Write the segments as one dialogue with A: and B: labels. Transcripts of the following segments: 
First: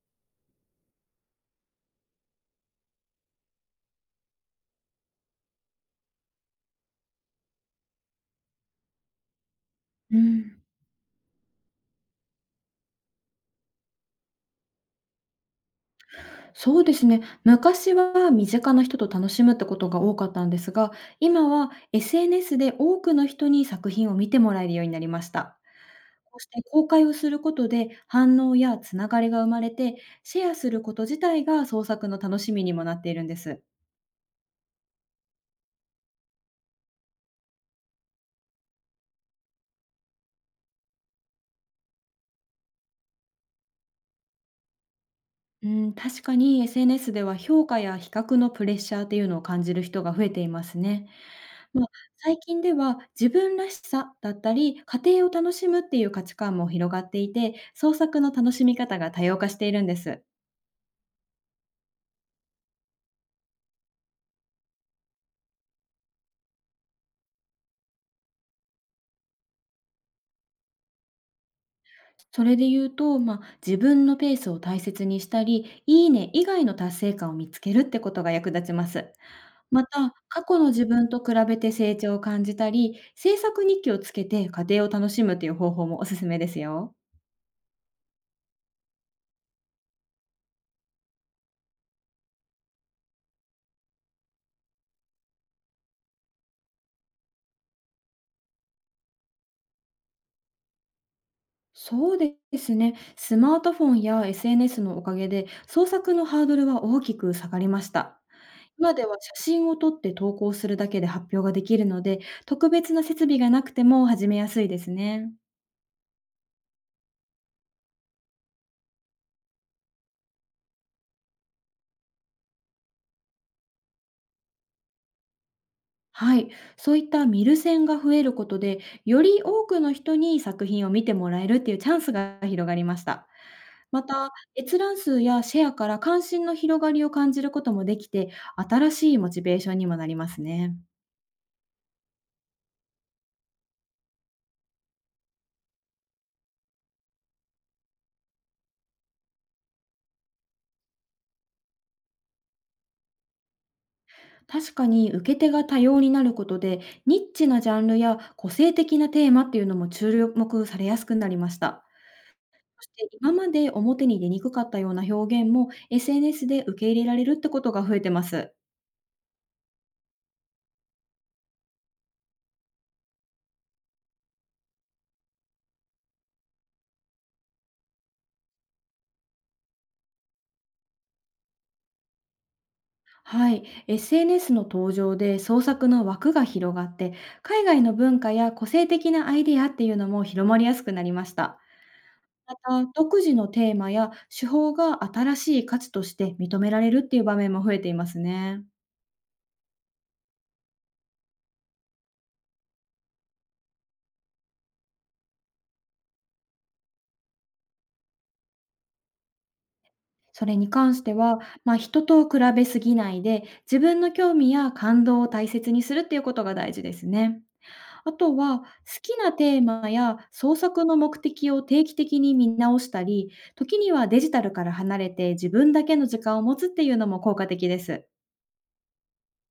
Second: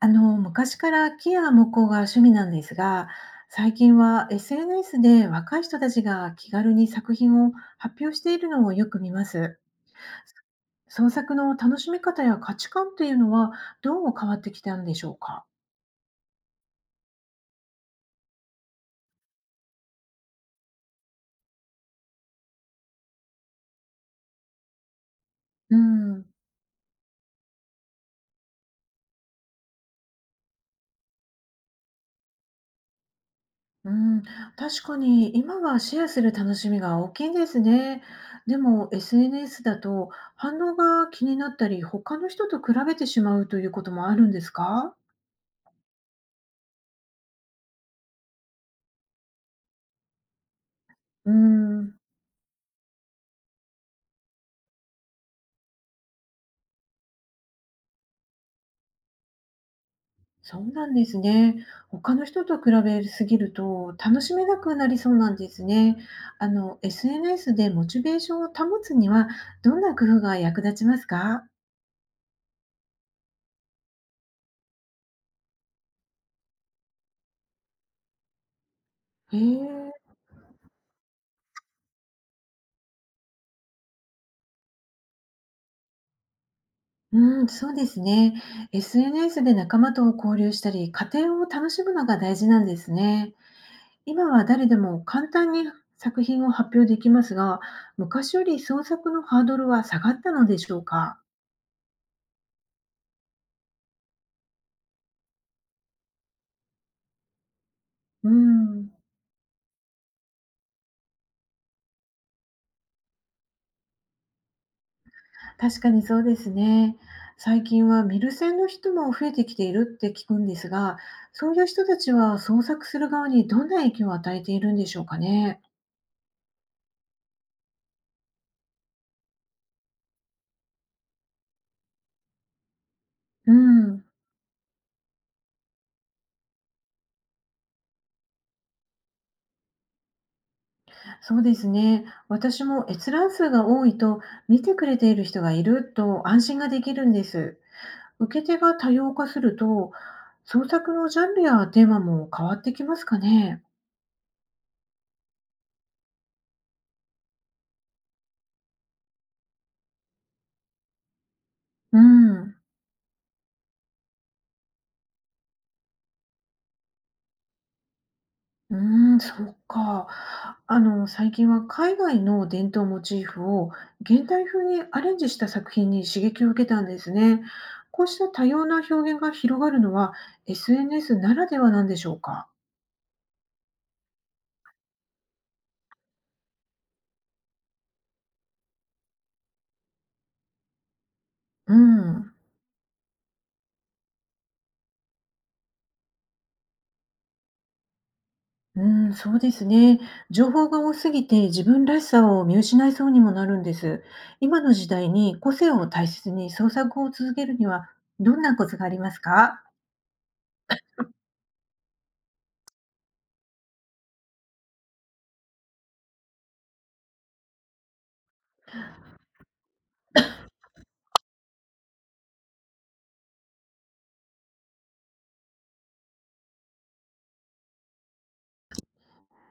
A: 昔から木や木工が趣味なんですが、最近は SNS で若い人たちが気軽に作品を発表しているのをよく見ます。
B: うん、
A: 創作の楽しみ方や価値観というのはどう変わってきたんでしょうか。
B: そうですね。昔は身近な人と楽しむってことが多かったんですが、今は SNS で多くの人に作品を見てもらえるようになりました。
A: うん、
B: こうして公開をすることで反応やつながりが生まれて、シェアすること自体が創作の楽しみにもなっているんです。
A: うん、確かに今はシェアする楽しみが大きいですね。でも SNS だと反応が気になったり、他の人と比べてしまうということもあるんですか。
B: うん、確かに SNS では評価や比較のプレッシャーっていうのを感じる人が増えていますね。
A: う
B: まあ、
A: ん。
B: 最近では自分らしさだったり、家庭を楽しむっていう価値観も広がっていて、創作の楽しみ方が多様化しているんです。
A: そうなんですね。他の人と比べすぎると楽しめなくなりそうなんですね。SNS でモチベーションを保つにはどんな工夫が役立ちますか？
B: それで言うと、まあ、自分のペースを大切にしたり、いいね以外の達成感を見つけるってことが役立ちます。
A: へ
B: ま
A: え。
B: た、過去の自分と比べて成長を感じたり、制作日記をつけて家庭を楽しむという方法もおすすめですよ。
A: うん、そうですね。SNS で仲間と交流したり、家庭を楽しむのが大事なんですね。今は誰でも簡単に作品を発表できますが、昔より創作のハードルは下がったのでしょうか？
B: そうですね。スマートフォンや SNS のおかげで、創作のハードルは大きく下がりました。
A: うん。
B: 今では写真を撮って投稿するだけで発表ができるので、特別な設備がなくても始めやすいですね。
A: 確かにそうですね。最近はミル専の人も増えてきているって聞くんですが、そういう人たちは創作する側にどんな影響を与えているんでしょうかね。
B: はい。そういった見る線が増えることで、より多くの人に作品を見てもらえるっていうチャンスが広がりました。
A: う
B: ま
A: ん、
B: た、閲覧数やシェアから関心の広がりを感じることもできて、新しいモチベーションにもなりますね。
A: そうですね。私も閲覧数が多いと見てくれている人がいると安心ができるんです。受け手が多様化すると創作のジャンルやテーマも変わってきますかね。
B: 確かに受け手が多様になることで、ニッチなジャンルや個性的なテーマっていうのも注目されやすくなりました。
A: うん。
B: そして今まで表に出にくかったような表現も SNS で受け入れられるってことが増えてます。
A: うーん、そっか。最近は海外の伝統モチーフを現代風にアレンジした作品に刺激を受けたんですね。こうした多様な表現が広がるのは SNS ならではなんでしょうか。
B: はい、SNS の登場で創作の枠が広がって、海外の文化や個性的なアイデアっていうのも広まりやすくなりました。
A: うん。
B: また、独自のテーマや手法が新しい価値として認められるっていう場面も増えていますね。
A: うん、そうですね。情報が多すぎて自分らしさを見失いそうにもなるんです。今の時代に個性を大切に創作を続けるにはどんなコツがありますか？
B: それに関しては、まあ、人と比べすぎないで、自分の興味や感動を大切にするっていうことが大事ですね。あとは、好きなテーマや創作の目的を定期的に見直したり、時にはデジタルから離れて自分だけの時間を持つっていうのも効果的です。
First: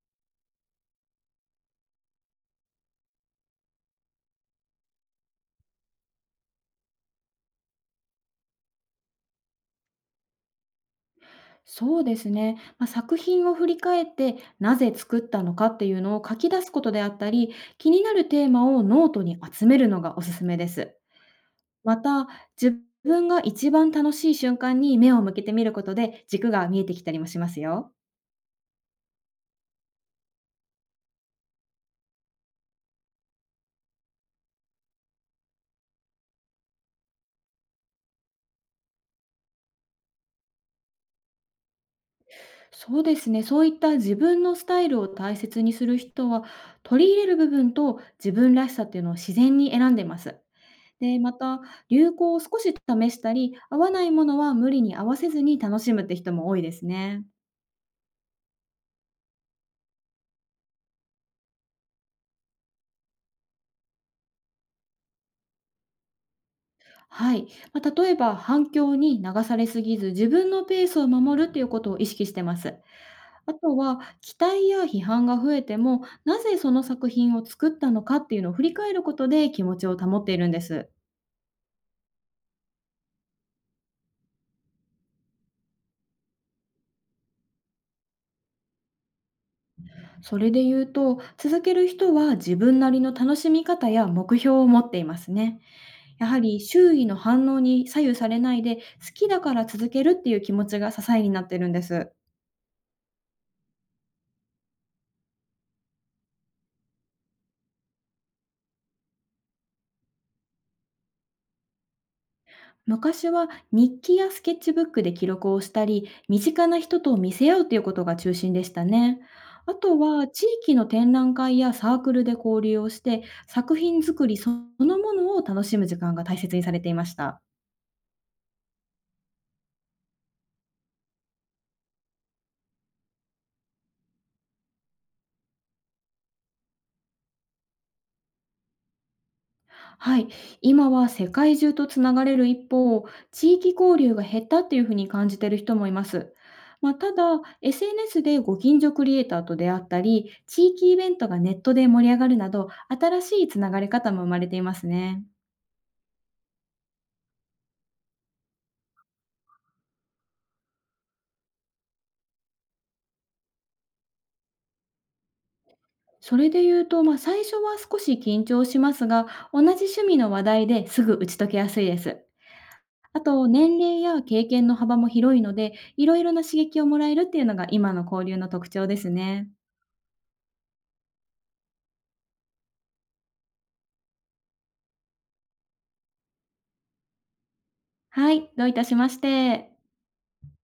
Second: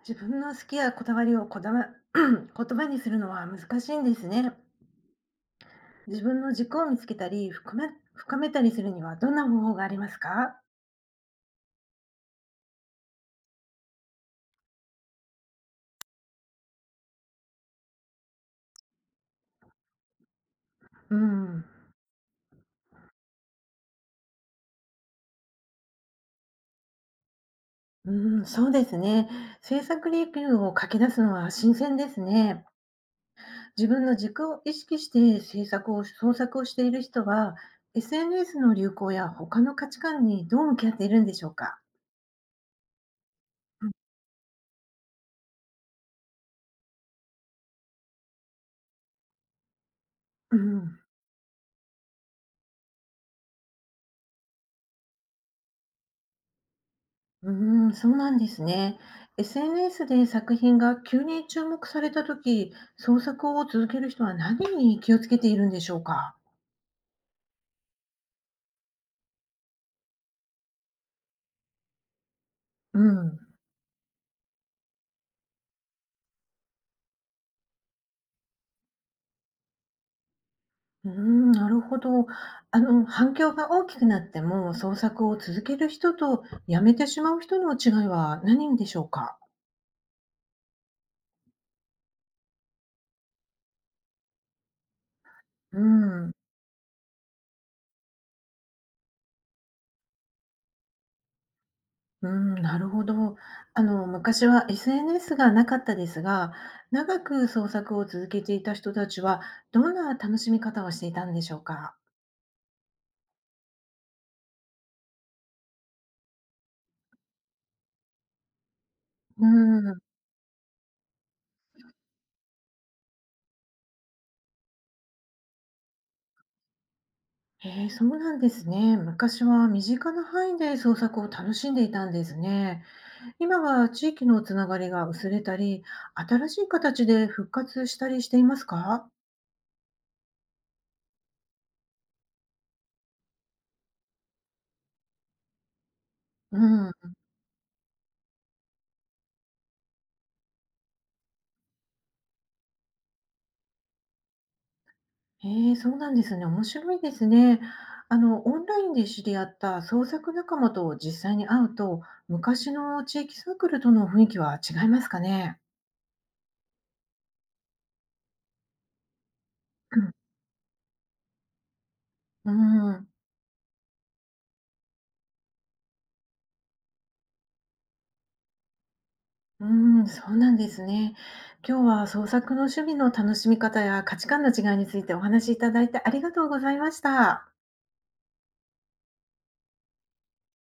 A: 自分の好きやこだわりをこだま 言葉にするのは難しいんですね。自分の軸を見つけたり深めたりするにはどんな方法がありますか？
B: そうですね、まあ、作品を振り返ってなぜ作ったのかっていうのを書き出すことであったり、気になるテーマをノートに集めるのがおすすめです。
A: うん、
B: また、自分が一番楽しい瞬間に目を向けてみることで、軸が見えてきたりもしますよ。
A: うん、そうですね。制作理由を書き出すのは新鮮ですね。自分の軸を意識して制作を創作をしている人は SNS の流行や他の価値観にどう向き合っているんでしょうか。
B: そうですね。そういった
A: う
B: 自分のスタイルを大切にする人は、取り入れる部分と自分らしさっていうのを自然に選んでます。
A: んうん
B: で、また、流行を少し試したり、合わないものは無理に合わせずに楽しむって人も多いですね。
A: うーん、そうなんですね。SNS で作品が急に注目されたとき、創作を続ける人は何に気をつけているんでしょうか。
B: はい。まあ、例えば、反響に流されすぎず、自分のペースを守るということを意識してます。
A: うん。
B: あとは、期待や批判が増えても、なぜその作品を作ったのかっていうのを振り返ることで気持ちを保っているんです。
A: うーん、なるほど。反響が大きくなっても、創作を続ける人とやめてしまう人の違いは何でしょうか。
B: それで言うと、続ける人は自分なりの楽しみ方や目標を持っていますね。
A: う
B: や
A: ん。
B: はり周囲の反応に左右されないで、好きだから続けるっていう気持ちが支えになってるんです。
A: うん、なるほど。昔は SNS がなかったですが、長く創作を続けていた人たちは、どんな楽しみ方をしていたんでしょうか。
B: 昔は日記やスケッチブックで記録をしたり、身近な人と見せ合うということが中心でしたね。
A: う
B: あと
A: ん
B: は地域の展覧会やサークルで交流をして、作品作りそのものを楽しむ時間が大切にされていました。
A: へえ、そうなんですね。昔は身近な範囲で創作を楽しんでいたんですね。今は地域のつながりが薄れたり、新しい形で復活したりしていますか？
B: はい、今は世界中とつながれる一方、地域交流が減ったっていうふうに感じてる人もいます。
A: う
B: まあ、た
A: ん。
B: だ、SNS でご近所クリエイターと出会ったり、地域イベントがネットで盛り上がるなど、新しいつながり方も生まれていますね。
A: へえ、そうなんですね。面白いですね。オンラインで知り合った創作仲間と実際に会うと、昔の地域サークルとの雰囲気は違いますかね。
B: それで言うと、まあ、最初は少し緊張しますが、同じ
A: う
B: 趣
A: ん。
B: 味の話題ですぐ打ち解けやすいです。
A: うん
B: あと、年齢や経験の幅も広いので、いろいろな刺激をもらえるっていうのが今の交流の特徴ですね。
A: うーん、そうなんですね。今日は創作の趣味の楽しみ方や価値観の違いについてお話しいただいてありがとうございました。
B: はい、どういたしまして。